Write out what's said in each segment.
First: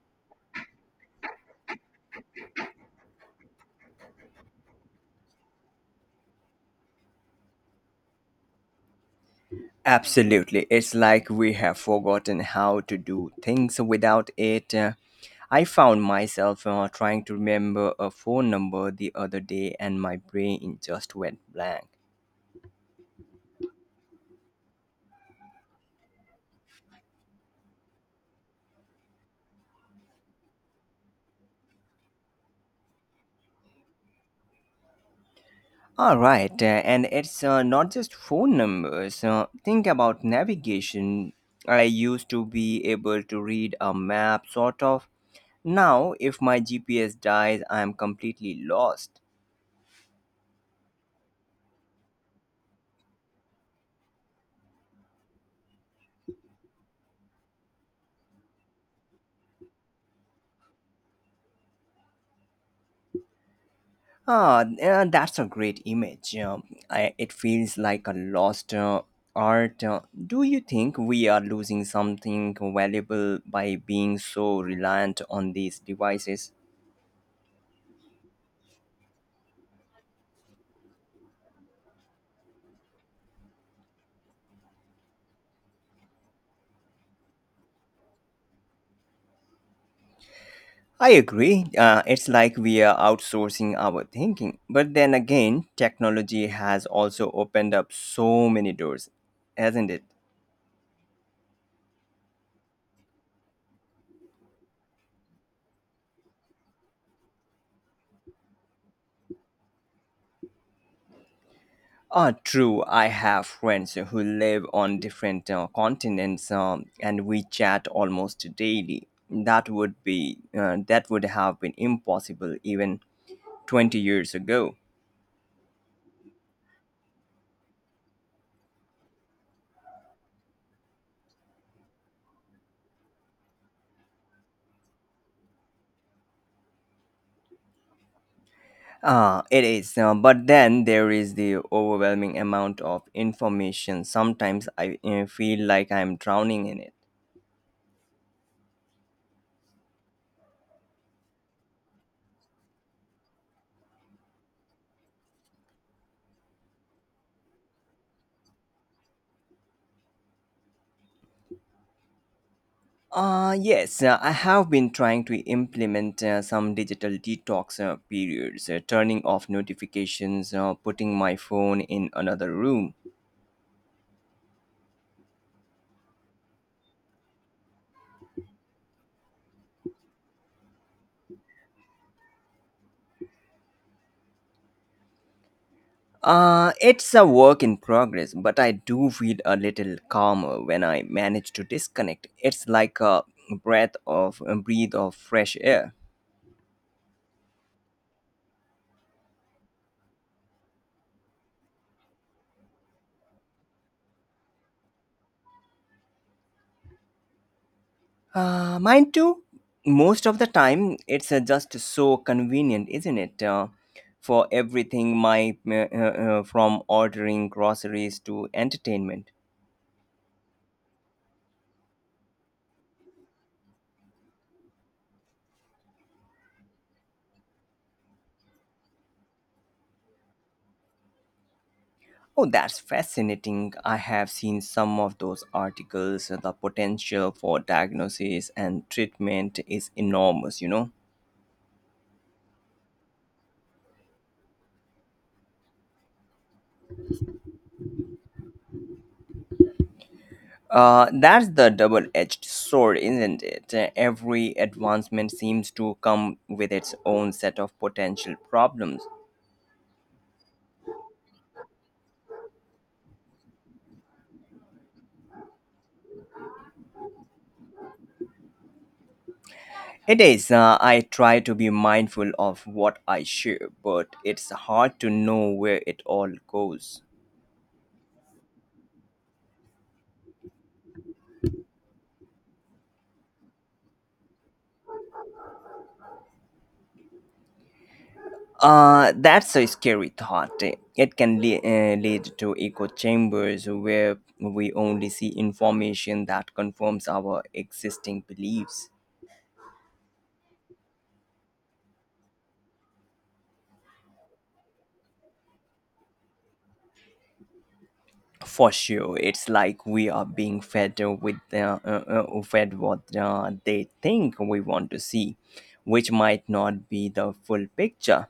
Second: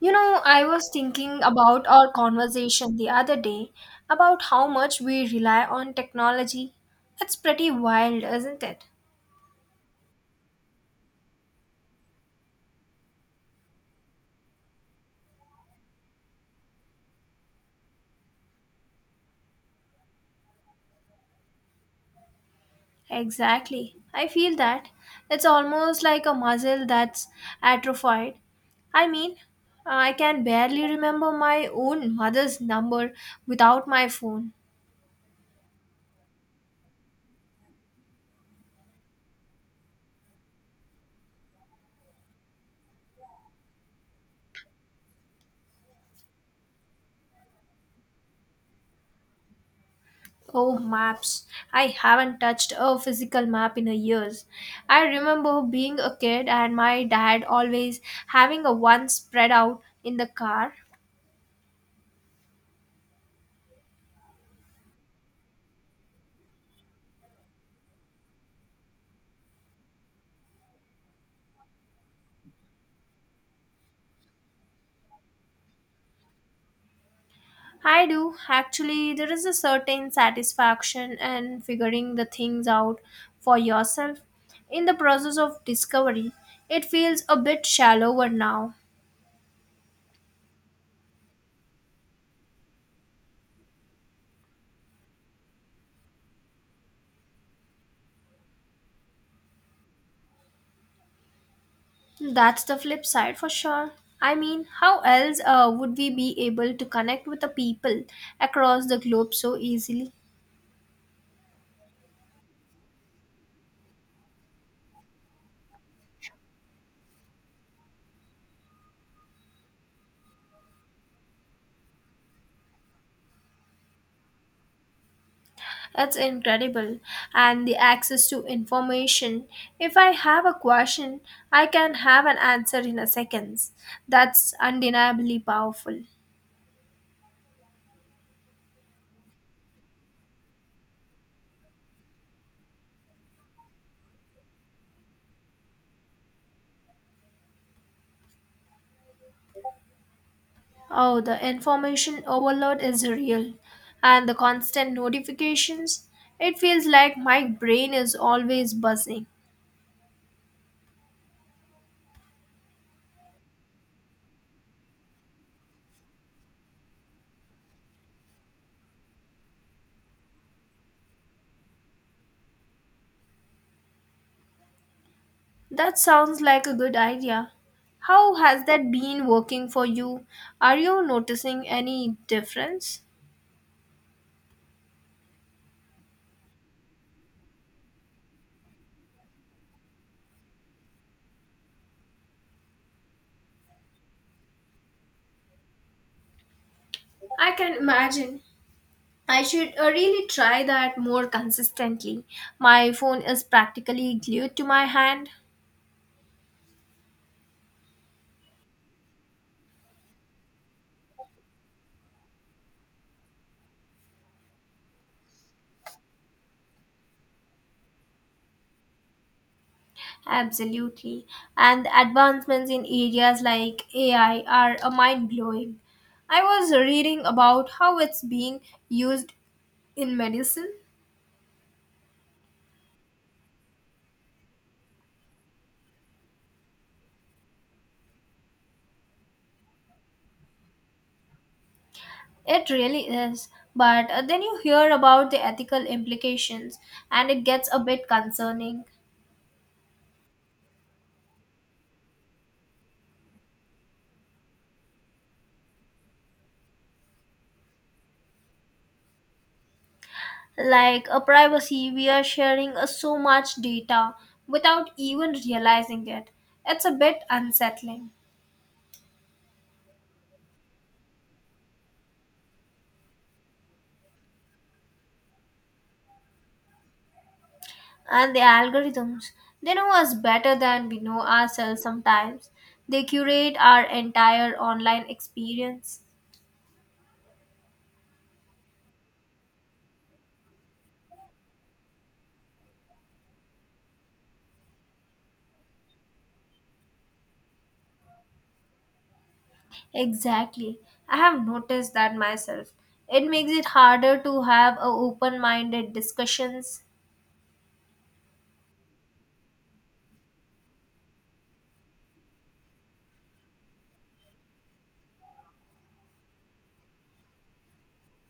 You know, I was thinking about our conversation the other day about how much we rely on technology. It's pretty wild, isn't it? Absolutely. It's like we have forgotten how to do things without it. I found myself trying to remember a phone number the other day and my brain just went blank. Exactly. I feel that. It's almost like a muscle that's atrophied. I mean, I can barely remember my own mother's number without my phone. All right, and it's not just phone numbers. Think about navigation. I used to be able to read a map, sort of. Now, if my GPS dies, I'm completely lost. Oh, maps. I haven't touched a physical map in a years. I remember being a kid and my dad always having a one spread out in the car. Ah, yeah, that's a great image. It feels like a lost art. Do you think we are losing something valuable by being so reliant on these devices? I do. Actually, there is a certain satisfaction in figuring the things out for yourself. In the process of discovery, it feels a bit shallower now. I agree. It's like we are outsourcing our thinking. But then again, technology has also opened up so many doors, hasn't it? That's the flip side for sure. I mean, how else would we be able to connect with the people across the globe so easily? True. I have friends who live on different continents, and we chat almost daily. That would have been impossible even 20 years ago. It's incredible, and the access to information. If I have a question, I can have an answer in a seconds. That's undeniably powerful. Ah, it is. But then there is the overwhelming amount of information. Sometimes I feel like I'm drowning in it. Oh, the information overload is real, and the constant notifications. It feels like my brain is always buzzing. Yes, I have been trying to implement some digital detox periods, turning off notifications, putting my phone in another room. That sounds like a good idea. How has that been working for you? Are you noticing any difference? It's a work in progress, but I do feel a little calmer when I manage to disconnect. It's like a breathe of fresh air. I can imagine. I should really try that more consistently. My phone is practically glued to my hand. Mine too. Most of the time, it's just so convenient, isn't it? For everything, my from ordering groceries to entertainment. Absolutely. And the advancements in areas like AI are mind blowing. I was reading about how it's being used in medicine. Oh, that's fascinating. I have seen some of those articles. The potential for diagnosis and treatment is enormous. It really is. But then you hear about the ethical implications, and it gets a bit concerning. That's the double edged sword, isn't it? Every advancement seems to come with its own set of potential problems. Like a privacy, we are sharing so much data without even realizing it. It's a bit unsettling, It is. I try to be mindful of what I share, but it's hard to know where it all goes. and the algorithms, they know us better than we know ourselves sometimes. They curate our entire online experience. That's a scary thought. It can lead to echo chambers where we only see information that confirms our existing beliefs. Exactly. I have noticed that myself. It makes it harder to have a open minded discussions. For sure, it's like we are being fed what they think we want to see, which might not be the full picture.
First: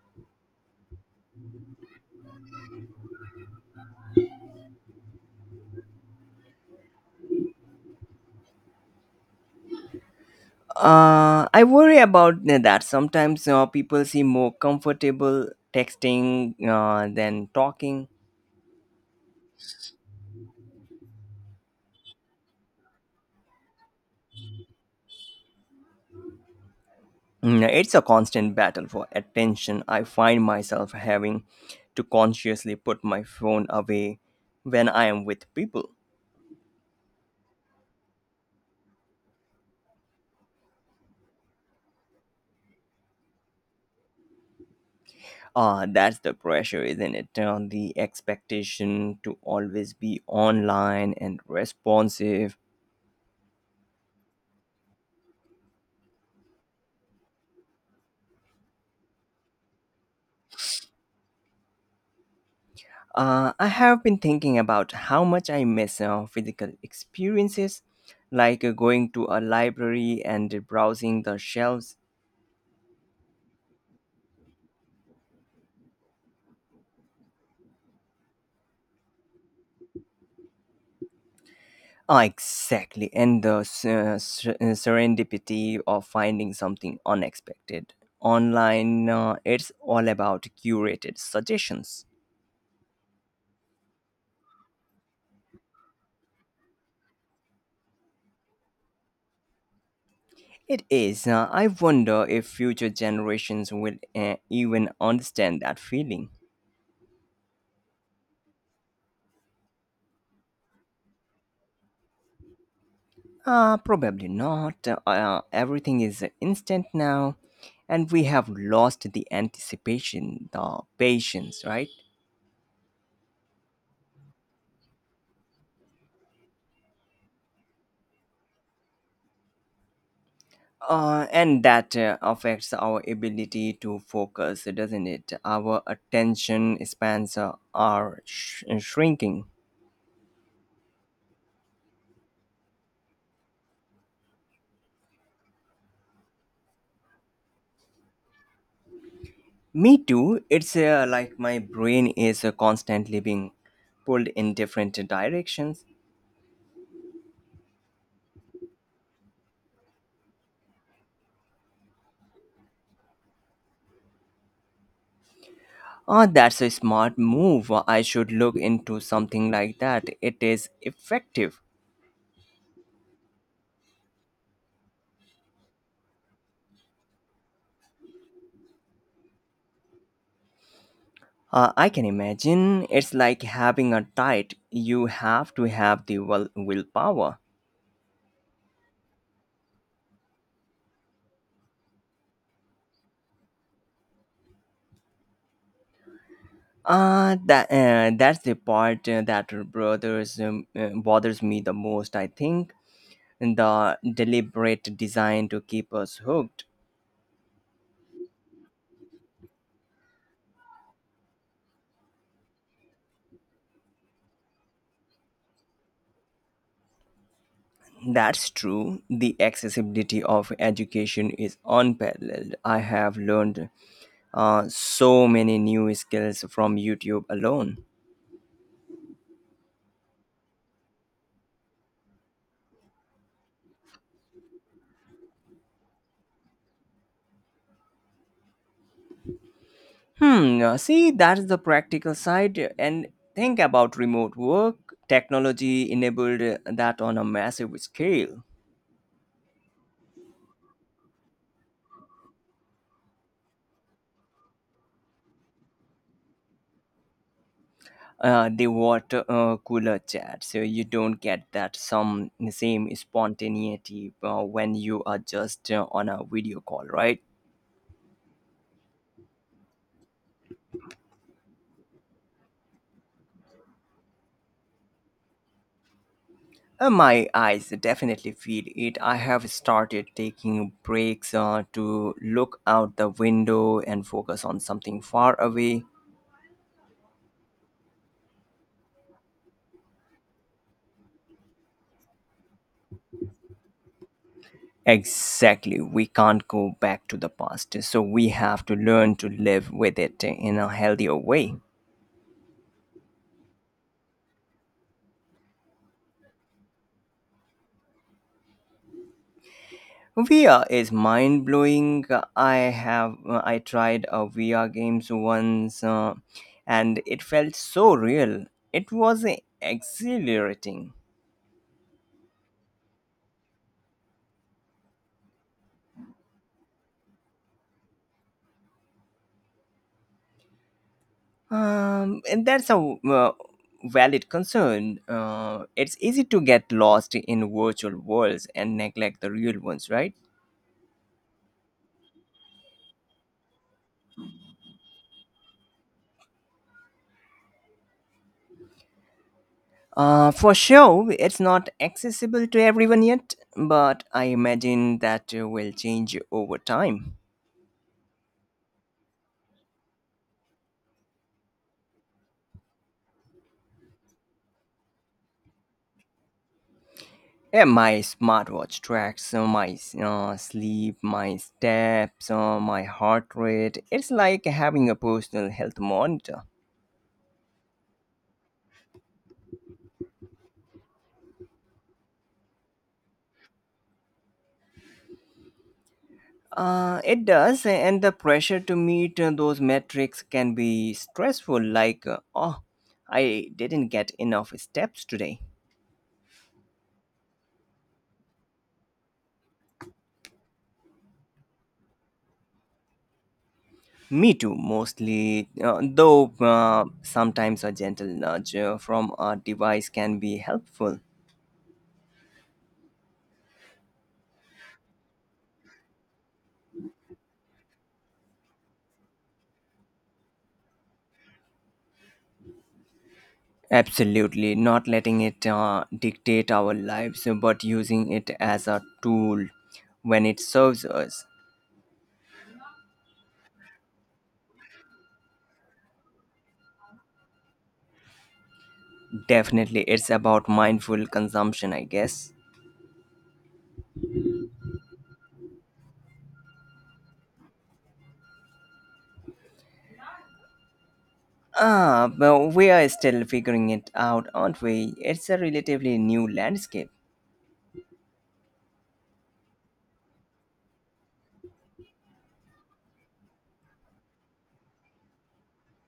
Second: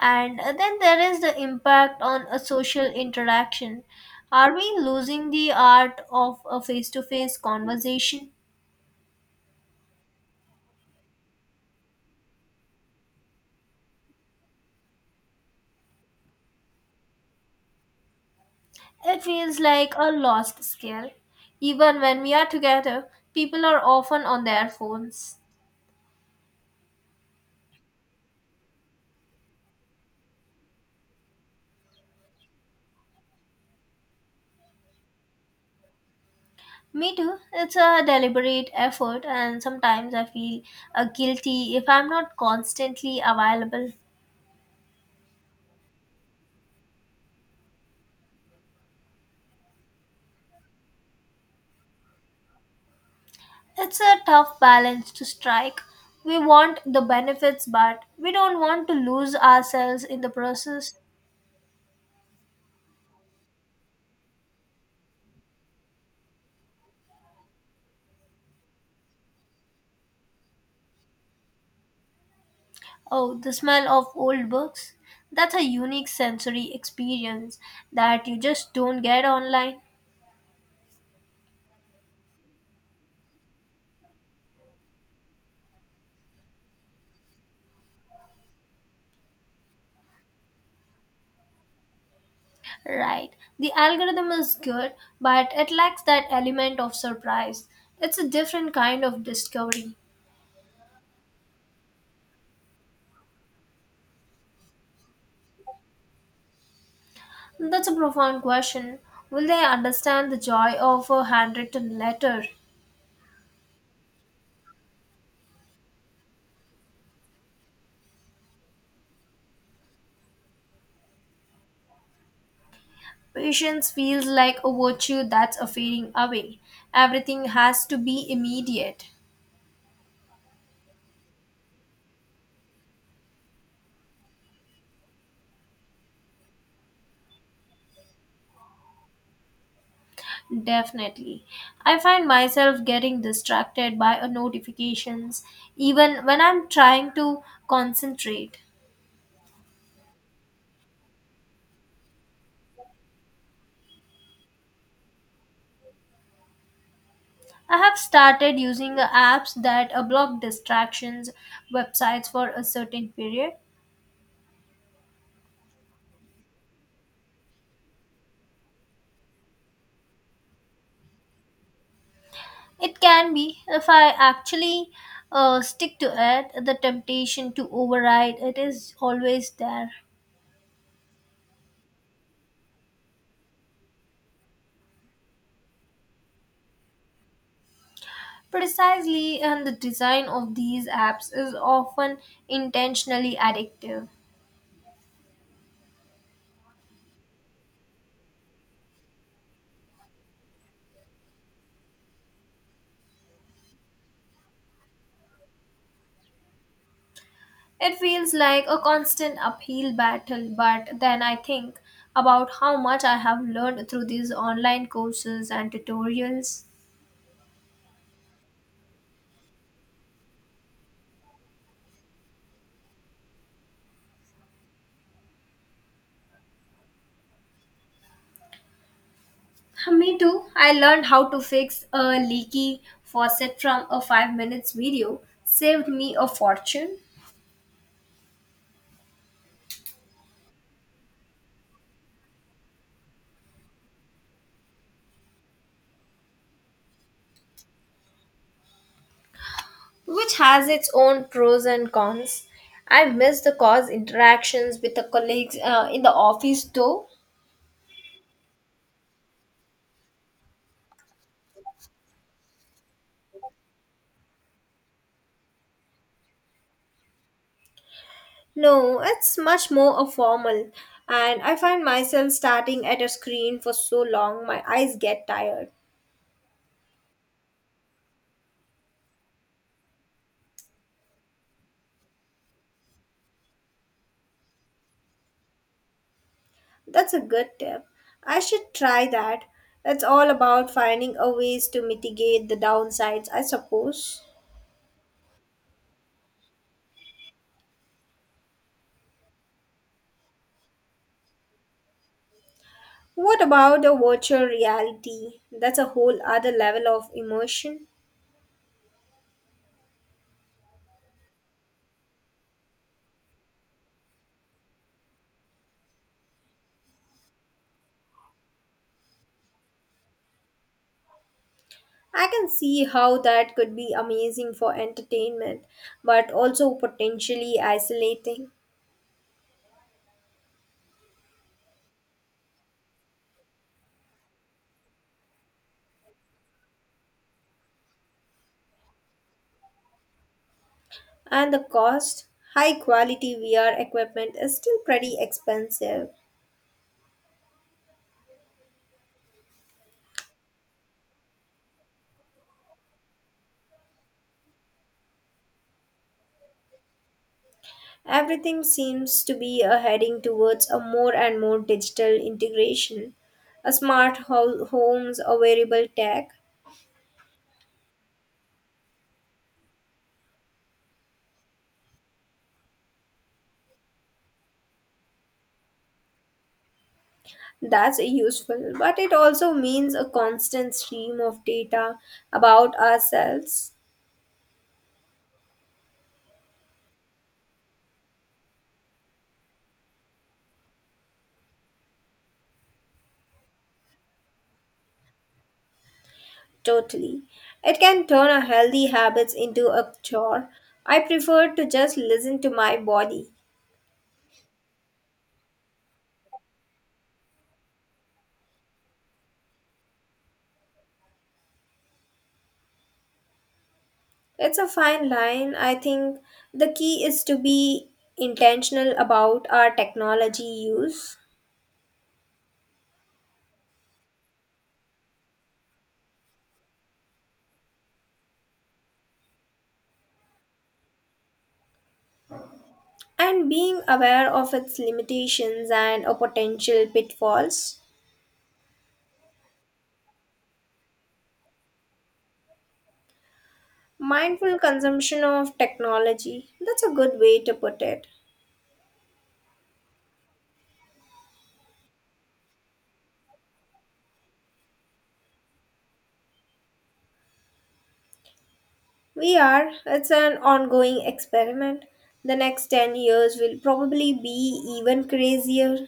And then there is the impact on a social interaction. Are we losing the art of a face to face conversation? I worry about that sometimes people seem more comfortable texting than talking. It feels like a lost skill. Even when we are together, people are often on their phones. Mm, it's a constant battle for attention. I find myself having to consciously put my phone away when I am with people. Me too. It's a deliberate effort, and sometimes I feel guilty if I'm not constantly available. Ah, that's the pressure, isn't it? The expectation to always be online and responsive. It's a tough balance to strike. We want the benefits, but we don't want to lose ourselves in the process. I have been thinking about how much I miss physical experiences, like going to a library and browsing the shelves. Oh, the smell of old books. That's a unique sensory experience that you just don't get online. Ah, exactly, and the serendipity of finding something unexpected. Online, it's all about curated suggestions. Right. The algorithm is good, but it lacks that element of surprise. It's a different kind of discovery. It is. I wonder if future generations will even understand that feeling. That's a profound question. Will they understand the joy of a handwritten letter? Probably not. Everything is instant now, and we have lost the anticipation, the patience, right? Patience feels like a virtue that's a fading away. Everything has to be immediate. And that affects our ability to focus, doesn't it? Our attention spans are shrinking. Definitely. I find myself getting distracted by notifications even when I'm trying to concentrate. Me too. It's like my brain is constantly being pulled in different directions. I have started using apps that block distractions, websites for a certain period. Oh, that's a smart move. I should look into something like that. It is effective. It can be, if I actually stick to it, the temptation to override it is always there. I can imagine it's like having a diet. You have to have the willpower. Precisely, and the design of these apps is often intentionally addictive. That's the part that bothers me the most. I think the deliberate design to keep us hooked. It feels like a constant uphill battle, but then I think about how much I have learned through these online courses and tutorials. That's true. The accessibility of education is unparalleled. I have learned so many new skills from YouTube alone. Me too. I learned how to fix a leaky faucet from a 5 minutes video, saved me a fortune, Hmm, see, that's the practical side. And think about remote work. Technology enabled that on a massive scale. which has its own pros and cons. I miss the cause interactions with the colleagues in the office though. The water cooler chat, so you don't get that some same spontaneity when you are just on a video call, right? No, it's much more a formal, and I find myself starting at a screen for so long my eyes get tired. My eyes definitely feel it. I have started taking breaks to look out the window and focus on something far away. That's a good tip. I should try that. It's all about finding a ways to mitigate the downsides, I suppose. Exactly. We can't go back to the past, so we have to learn to live with it in a healthier way. What about the virtual reality? That's a whole other level of immersion. VR is mind blowing. I I tried a VR games once, and it felt so real. It was exhilarating. I can see how that could be amazing for entertainment, but also potentially isolating. And that's a uh, valid concern. It's easy to get lost in virtual worlds and neglect the real ones, right? And the cost, high quality VR equipment is still pretty expensive. For sure, it's not accessible to everyone yet, but I imagine that will change over time. Everything seems to be heading towards a more and more digital integration, a smart homes or wearable tech. Yeah, my smartwatch tracks my sleep, my steps, my heart rate. It's like having a personal health monitor. That's useful, but it also means a constant stream of data about ourselves. It does, and the pressure to meet those metrics can be stressful, like, oh, I didn't get enough steps today. Totally. It can turn our healthy habits into a chore. I prefer to just listen to my body. Me too, mostly. Though sometimes a gentle nudge from a device can be helpful. It's a fine line. I think the key is to be intentional about our technology use, Absolutely, not letting it dictate our lives, but using it as a tool when it serves us. and being aware of its limitations and or potential pitfalls. Definitely, it's about mindful consumption, I guess. Mindful consumption of technology. That's a good way to put it. Ah, but we are still figuring it out, aren't we? It's a relatively new landscape. We are. It's an ongoing experiment. The next 10 years will probably be even crazier.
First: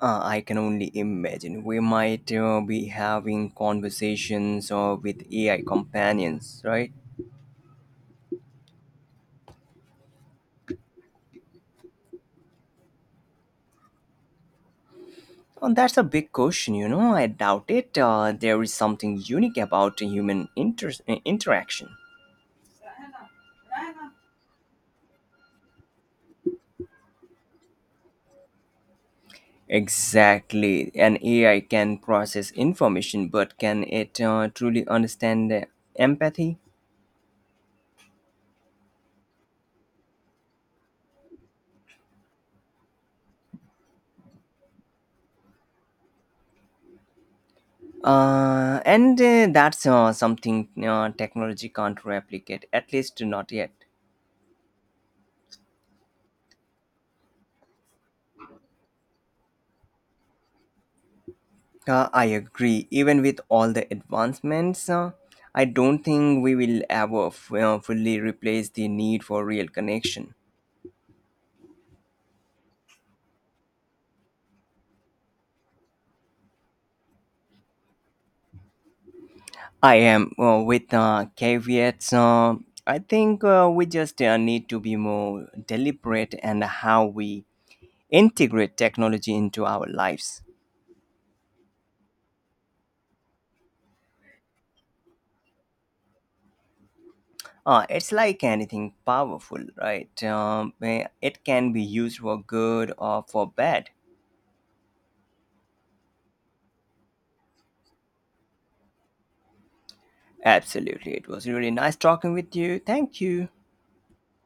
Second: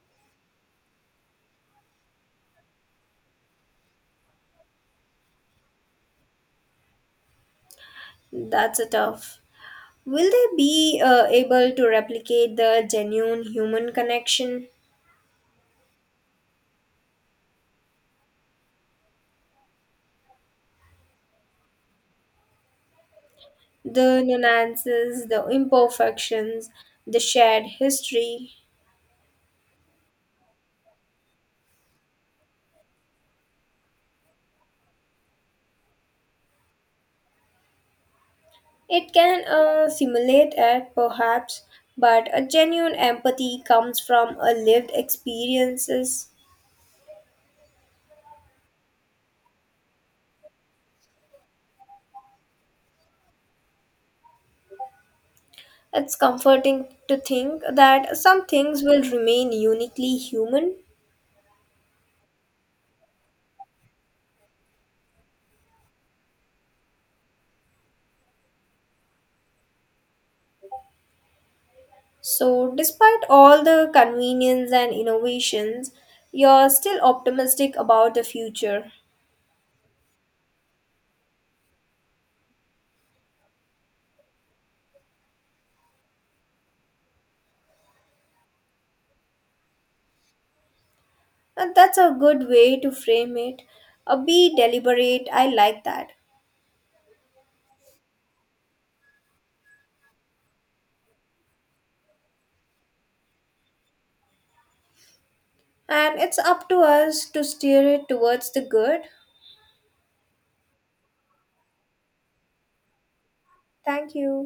I can only imagine. We might be having conversations with AI companions, right? That's a tough. Will they be able to replicate the genuine human connection, Well, that's a big question. I doubt it. There is something unique about human interaction. the nuances, the imperfections, the shared history. Exactly. An AI can process information, but can it truly understand empathy? It can simulate it, perhaps, but a genuine empathy comes from a lived experiences. And that's something technology can't replicate, at least not yet. It's comforting to think that some things will remain uniquely human. I agree. Even with all the advancements, I don't think we will ever fully replace the need for real connection. So, despite all the convenience and innovations, you're still optimistic about the future. I am with caveats. I think we just need to be more deliberate and how we integrate technology into our lives. And that's a good way to frame it. A be deliberate, I like that. It's like anything powerful, right? It can be used for good or for bad. And it's up to us to steer it towards the good. Absolutely. It was really nice talking with you. Thank you. Thank you.